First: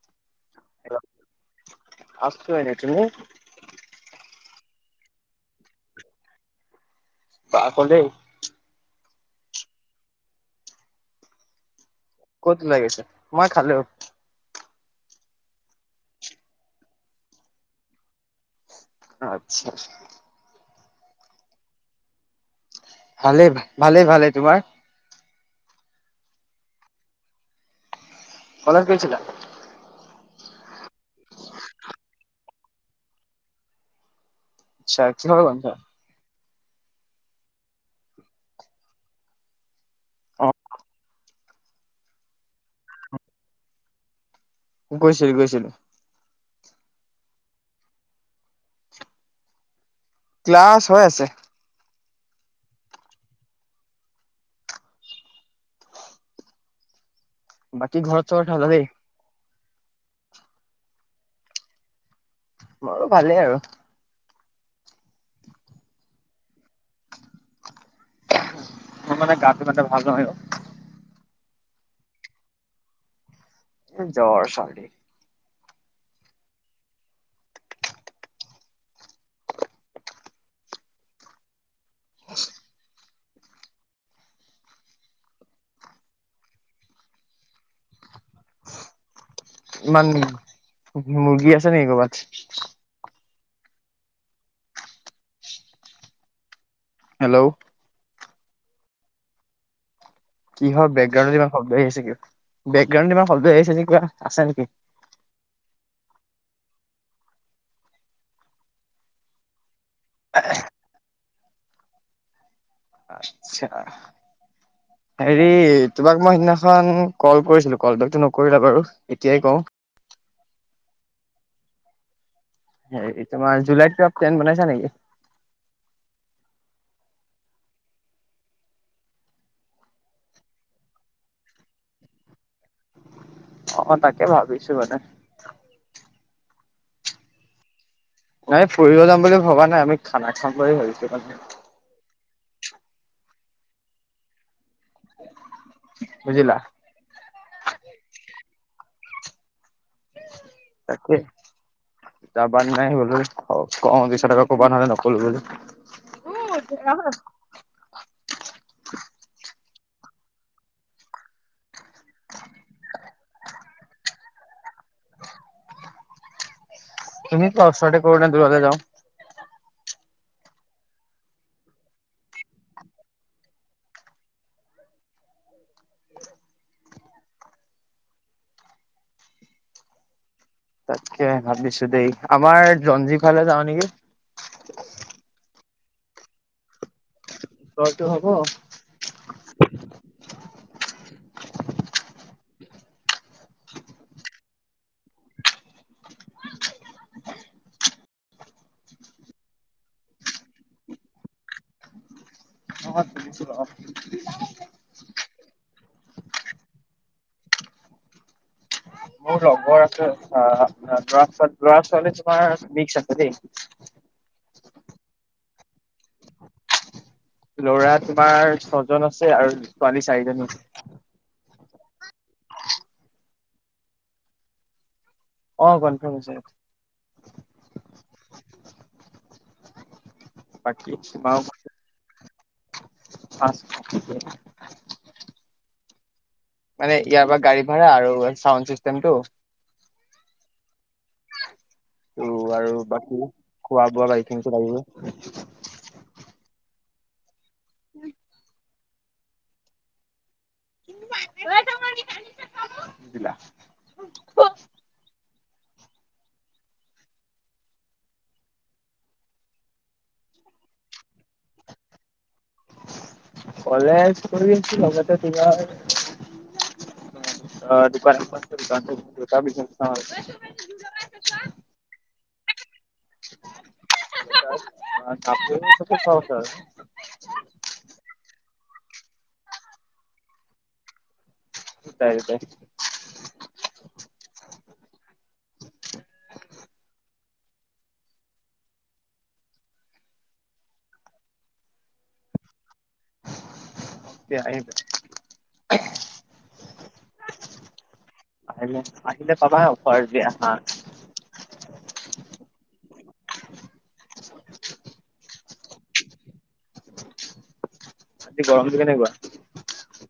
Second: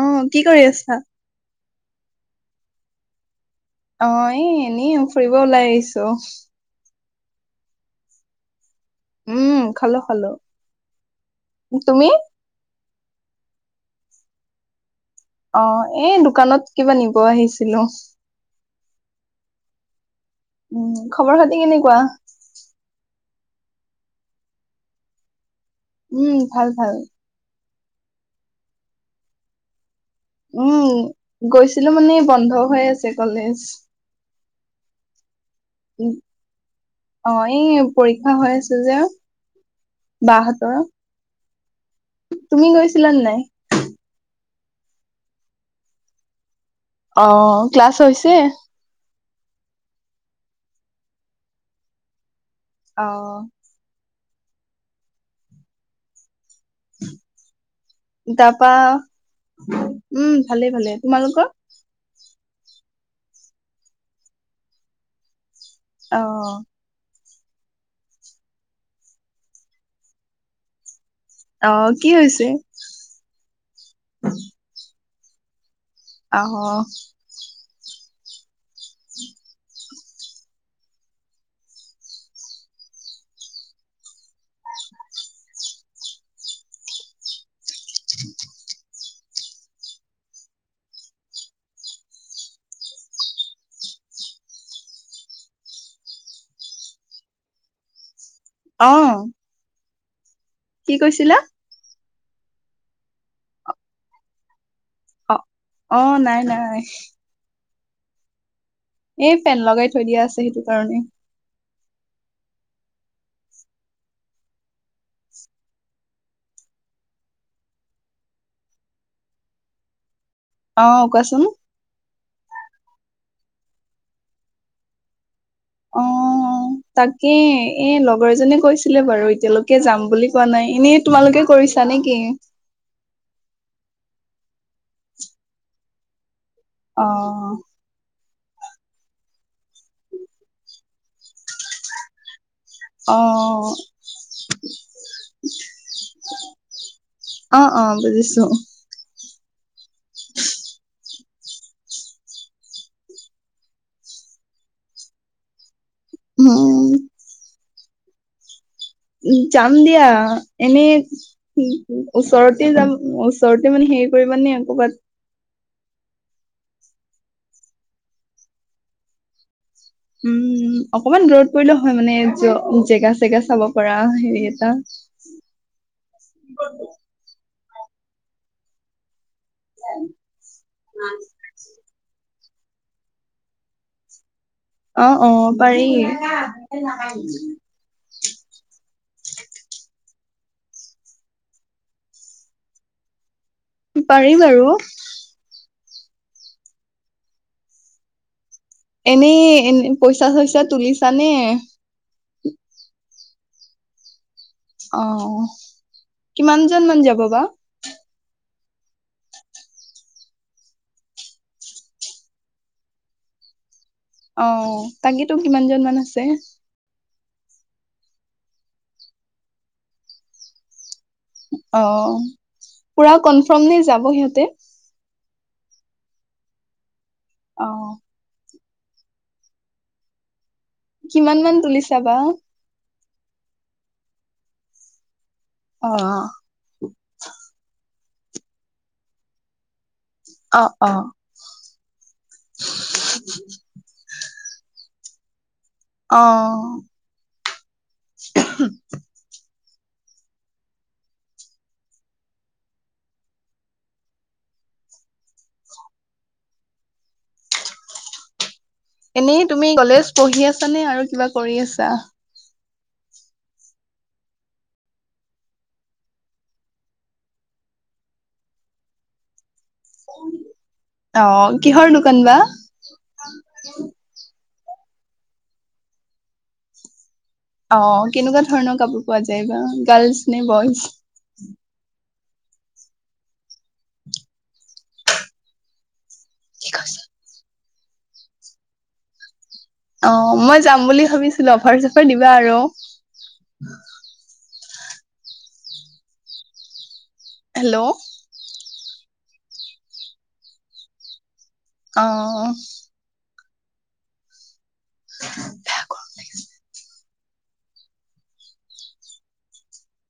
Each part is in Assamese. অহ কি কৰি আছা? আছো এনেই তুমি? অহ, এই এনেই ফুৰিব ওলাই আহিছো। [unintelligible] উম, খালো -খালো তুমি? ক'ত লাগিছে মই খালেও। অহ এ দোকানত কিবা নিব আহিছিলো। আতছা। উম, খবৰ খাতি কেনেকুৱা? ভালে-ভালে -ভালে তোমাৰ? উম, ভাল- ভাল। কলেজ গৈছিলা? উম গৈছিলো মানে বন্ধ হৈ আছে কলেজ। আচ্ছা আচ্ছা হোৱা অ এই পৰীক্ষা হৈ আছে যে । বা অ হেতৰ তুমি গৈছিলা নে নাই? গৈছিলো গৈছিলো। অ ক্লাছ হৈছে । ক্লাছ হৈ আছে । অহ [inaudible] বাকী ঘৰত চবৰ তাৰপা ভালেই? উম ভালে ভালে তোমালোকৰ? মোৰো ভালেই আৰু? অহ মোৰ মানে গাটো গাতে ভাল নহয় অ । অ কি হৈছে? এ জ্বৰ চৰ্দি । অহ [inaudible] [inaudible] ইমান মুৰ্গী আছে নেকি ক'বাত? হেল্ল' । অ কিহৰ কি কৈছিলা? বেকগ্ৰাউণ্ডত ইমান শব্দ আহিছে কিবা বেকগ্ৰাউণ্ডত ইমান শব্দ আহিছে নে কিবা আছে নেকি? অ অ নাই নাই। এ ফেন লগাই থৈ দিয়া আছে সেইটো কাৰণে। আচ্ছা। হেৰি তোমাক মই সেইদিনাখন কল কৰিছিলো কল বেকটো নকৰিলা বাৰু এতিয়াই কওঁ অ কোৱাচোন । এইটোমাৰ জুলাইত কিবা প্লেন বনাইছে নেকি? অ তাকে এ লগৰ এজনে কৈছিলে বাৰু এতিয়ালৈকে যাম বুলি কোৱা নাই এনেই তোমালোকে কৰিছা ছা নেকি? অ তাকে ভাবিছো মানে। অ নাই ফুৰিব যাম বুলি ভবা নাই আমি খানা খাম বুলি ভাবছো। অ বুজিলা। অ অ বুজিছো তাকে। যাবান নাই ব ক দুইশ টকা কবা হলে নক'লো বুলি উম [unintelligible] উম যা যাম দিয়া এনেই ওচৰতে যাম ওচৰতে মানে হেৰি কৰিব নে কবাত। তুমি কোৱা চাইদে কৰবাত দূৰতে যাওঁ । উম অকমান দূৰত পৰিলে হয় মানে জেগা চেগা চাব পৰা হেৰি এটা। [inaudible] [inaudible] তাকে ভাবিছো দেই আমাৰ জঞ্জিৱ ফালে যাওঁ নেকি? অ অ পাৰি। ত এইটো হব? পাৰি বাৰু। এনেই এনে পইচা চইচা তুলিছানে? অ' কিমানজন মান যাব বা? মোৰ লগৰ আছে অ ল'ৰা ছোৱালী ল'ৰা ছোৱালী তোমাৰ মিক্স আছে দেই। অ' তাকেতো কিমান জন মান আছে? ল'ৰা তোমাৰ ছজন আছে আৰু ছোৱালী চাৰিজনী । অ' পুৰা কনফ্ৰম নে যাব সিহঁতে? অ' কনফ্ৰম হৈছে। অ'। বাকী কিমান তোমাৰ মান তুলিছা বা? [unintelligible] অ'। মানে ইয়াৰ পৰা গাড়ী ভাড়া আৰু চাউণ্ড চিষ্টেমটো অ' অ'। ত' আৰু বাকী খোৱা বোৱা বাকী খিনিতো লাগিব। অ'। ওমহো [unintelligible] এনেই তুমি কলেজ পঢ়ি আছা নে আৰু কিবা কৰি আছা? কলেজ কৰি আছো লগতে তোমাৰ অ দোকান এখন আছে অ কিহৰ দোকান বা? [unintelligible] [unintelligible] অ কেনেকোৱা ধৰণৰ কাপোৰ পোৱা যায় বা গাৰ্লছ নে বইজ? [unintelligible] ঠিক আছে। অ মই যাম বুলি ভাবিছিলোঁ অফাৰ চফাৰ দিবা আৰু। আহিবা । হেল্ল আহিলে পাবা অফাৰ দিয়া হাঁহ অ'। বেয়া গৰম লাগিছে। আজি গৰমটো কেনেকুৱা?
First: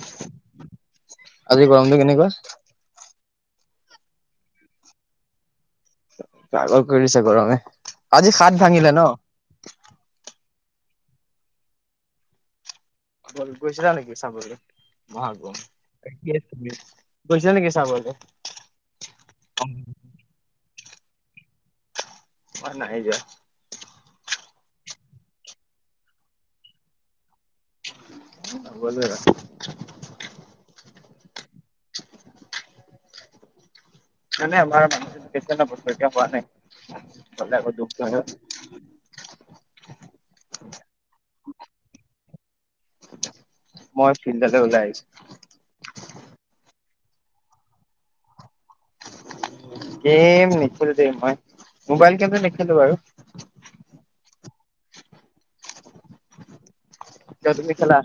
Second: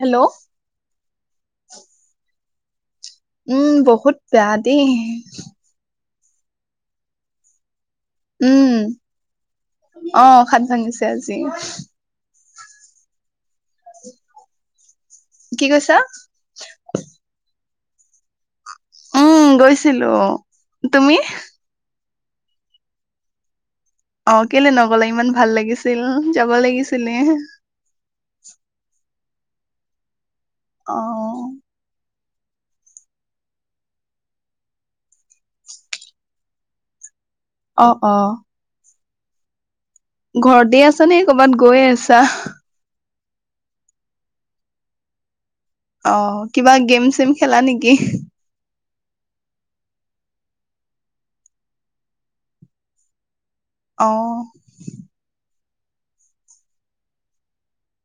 হেল্ল'। আজি গৰমটো কেনেকোৱা? উম বহুত বেয়া দেই। পাগল কৰি দিছে গৰমে, আজি সাত উম ভাঙিলে ন? অ সাত ভাঙিছে আজি। গৈছিলা নেকি চাবলে মহা কি কৈছা গৈছা নেকি? চাবলে। উম গৈছিলো তুমি? অ নাই যোৱা। অ কেলে নগলে ইমান ভাল লাগিছিল যাব লাগিছিলে। [unintelligible] অ'। নাই নাই আমাৰ [unintelligible] হোৱা অ নাই। অ [unintelligible] ঘৰতে আছা নে কৰ'বাত গৈয়ে আছা মই ফিল্ডলে ওলাই আহিছোঁ। অ কিবা গেম চেম খেলা নেকি? গেম নেখেলো দেই মই মোবাইল গেমটো নেখেলো বাৰু। অহ । কিয় তুমি খেলা?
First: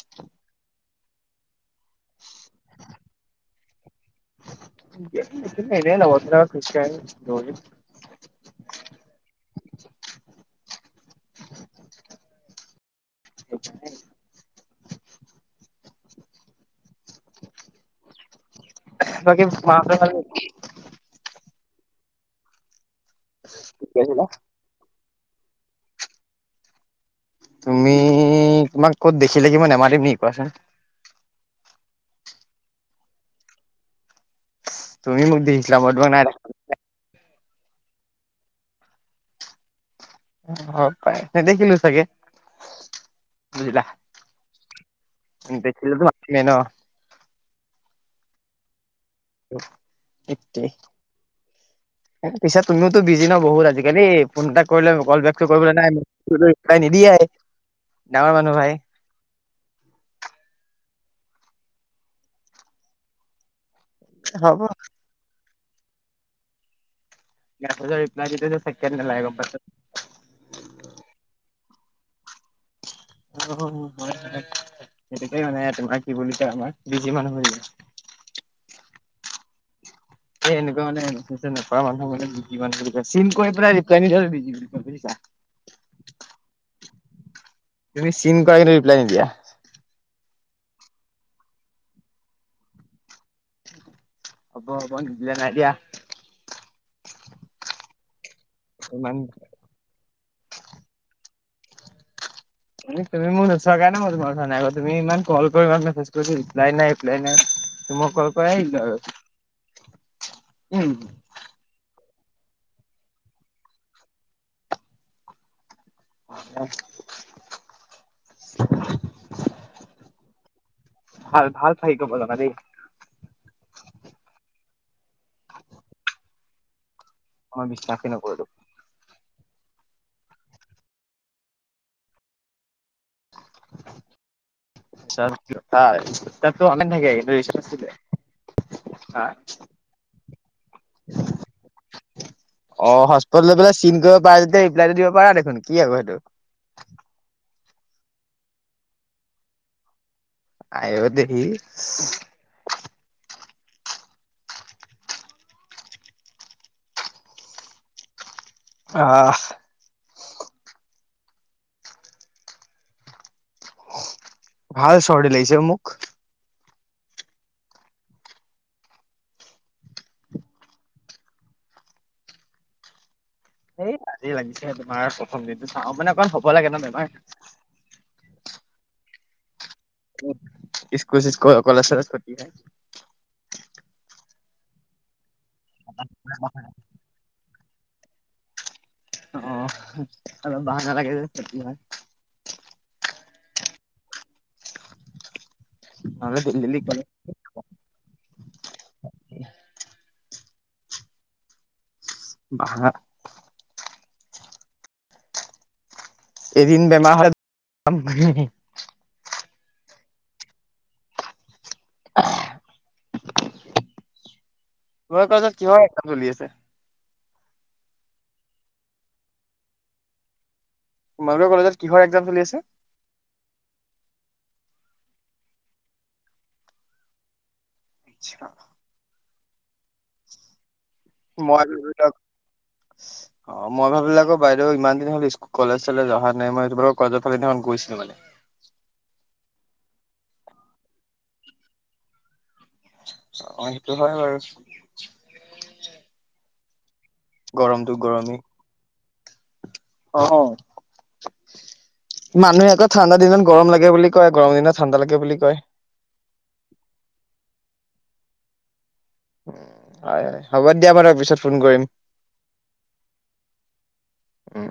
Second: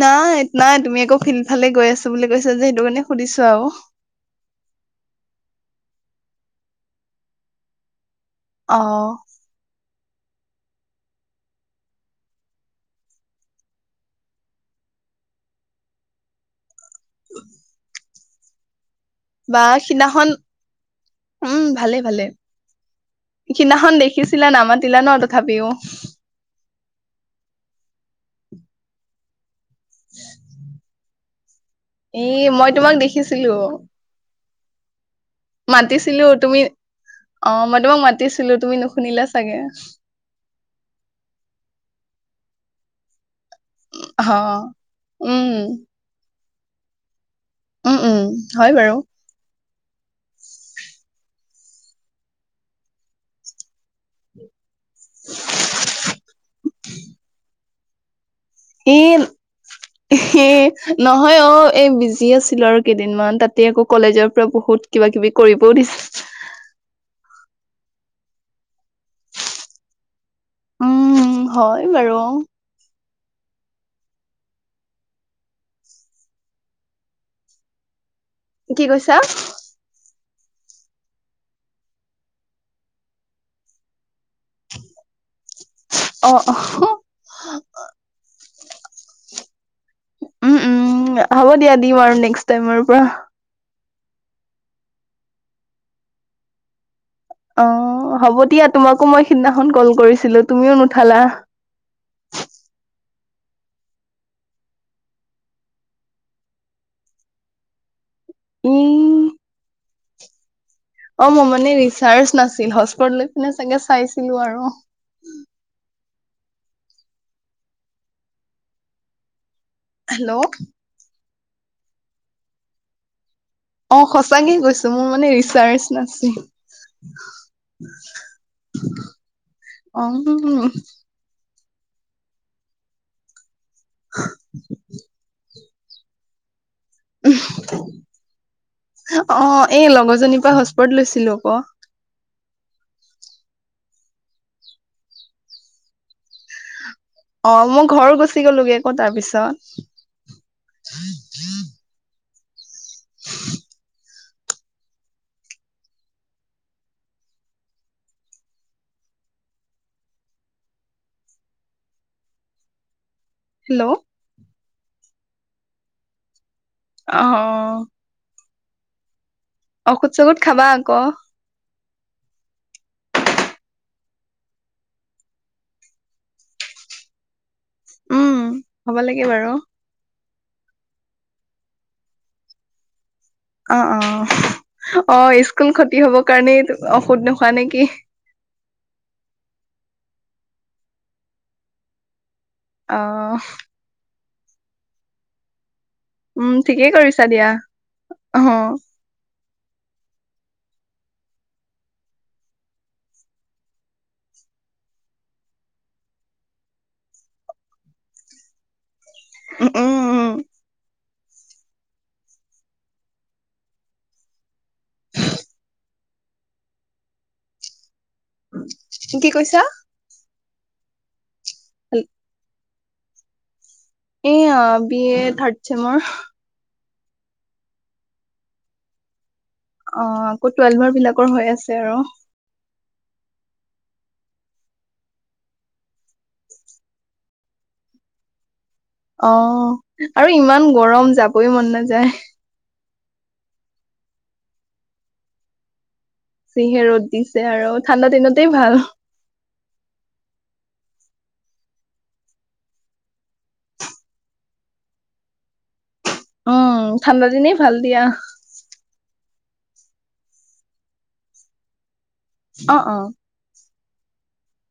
নাই নাই তুমি আকৌ ফিল্ড ফালে গৈ আছো বুলি কৈছা যে সেইটো কাৰণে সুধিছো আৰু। [unintelligible] এনে নহুধা আহ। [inaudible] এ [unintelligible] উ [unintelligible] বাকী বা মাহঁতৰ সিদিনাখন। উম ভালে ভালে, সিদিনাখন ভাল দেখিছিলা নামত ছিলা ন তথাপিও। তুমি তোমাক ক'ত দেখিলে কিবা নেমাতিম নেকি কোৱাচোন? এ মই তোমাক দেখিছিলো। তুমি মোক দেখিছিলা মই তোমাক নাই মাতিছিলো দেখা তুমি অ মই তোমাক মাতিছিলো তুমি নুশুনিলা চাগে। পাই নেদেখিলো চাগে। বুজিলা অ উম বেছিলাতো মাতিছিলে ন। উম উম হয় বাৰু। এতিয়া। পিছত তুমিওতো বিজি ন বহুত আজিকালি, পোন তাক কৰিব কৰিব [unintelligible] [inaudible] নাই নিদিয় এ, এ নহয় অ এ বিজি আছিলো আৰু কেইদিনমান তাত ত আকৌ কলেজৰ পৰা হ'ব। বহুত কিবা কিবি কৰিবও দিছে। গ ৰিপ্লাই দিলে ছেকেণ্ড নালাগে গম পাইছ? উম হয় বাৰু। ম সেইটোকেই মানে তোমাৰ কি বুলি কয় আমাৰ বিজি মানুহ হয় । কি কৈছা? এ এনেকুৱা মানে নাপাও মানুহ মানে চিম কৰি পেলাই ৰিপলাই কৰি থৈদিবি। কৰিছা। অ অ তুমি চিন ক ৰিপ্লাই নিদিয়া। উম উম হ'ব দিয়া দিম আৰু নেক্সট টাইমৰ পৰা। হব হব নিদিলে নাই দিয়া। অ হ'ব দিয়া তোমাকো ইমান মই সিদিনাখন কল কৰিছো। ছিলো তুমিও নুঠালা। তুমি মোক নোচোৱা কে ন মই তোমাৰ কথা নাই আকৌ তুমি ইমান কল কৰি মেছেজ কৰি ৰিপ্লাই নাই ৰিপ্লাই নাই? মই কল ই কৰাই উম। অ মই মানে ৰিচাৰ্চ নাছিল হস্পট লৈ পিনে চাগে চাইছিলো আৰু। অ। [inaudible] হেল্ল'! ভাল ভাল ফাকী কব জানা দেই । অ সঁচাকে কৈছো মোৰ মানে ৰিচাৰ্চ নাছিল। মই বিশ্বাসেই নকৰো। অ হুম হুম উ চ তো অম নাকেন্ত [unintelligible] অ এই লগৰজনীৰ পৰা হস্পৰ্ট লৈছিলো ক। অ হস্পট লৈ পেলাই চিন কৰিব পাৰা যেতিয়া ৰিপ্লাইটো দিব পাৰা দেখোন কি আকৌ সেইটো। অ মই ঘৰ গুচি গ'লোগে আকৌ তাৰপিছত। আঐ দেহি। [unintelligible] আহ। হেল্ল', ভাল চৰ্দি লাগিছে মোক। আ- অহ ঔষধ চৌখত খাবা আকৌ। এইত আজি লাগিছে তোমাৰ প্ৰথম দিনটো চাওঁ মানে অকমান হ'ব লাগে ন' বেমাৰ। উম, হব লাগে বাৰু। ইস্কো-চিস্কো অকল আছে [unintelligible] অহ -অহ অ', স্কুল ক্ষতি হব কাৰণে টো ঔষধ নোখোৱা নেকি? কি অহ, আৰু বাহ নালাগে যে কেতিয়াবাই। অহ নহ'লে উম, ডেইলি ডেইলি ঠিকেই কলেজ কৰিছা দিয়া অহ । বাহ এদিন বেমাৰ হলে [unintelligible] উম - উম - উম। [inaudible] [unintelligible] কি কৈছা? তোমালোকৰ কলেজত কিহৰ এক্জাম চলি আছে? এ বি এ থাৰ্ড চছেমৰ আচ্ছা। অহ, আকৌ টুৱেলভৰ বিলাকৰ হৈ মই আছে আৰু। ভাবিলো অ' মই ভাবিলোঁ আক', বাইদই ইমান দিন হ'ল, ইস্ক- কলেজ-চলেচ অহা নাই। মই সেইটো বাৰু কলেজৰ ফালে সেদিনাখন গৈছিলোঁ মানে। [inaudible] অ' । আৰু ইমান গৰম, যাবই মন নাযায়। অ' সেইটো হয় বাৰু। যিহে ৰ'দ দিছে আৰু । গৰমটো ঠাণ্ডা গৰমেই। দিনতেই ভাল। অ [inaudible] মানুহে আক ঠাণ্ডা দিনত গৰম লাগে বুলি কয় গৰম দিনত ঠাণ্ডা লাগে বুলি কয়। উম, ঠাণ্ডা দিনে ভাল দিয়া। হয় -হয় হ'ব দিয়া বাৰু পিছত ফোন কৰিম। অ' - অ'। উম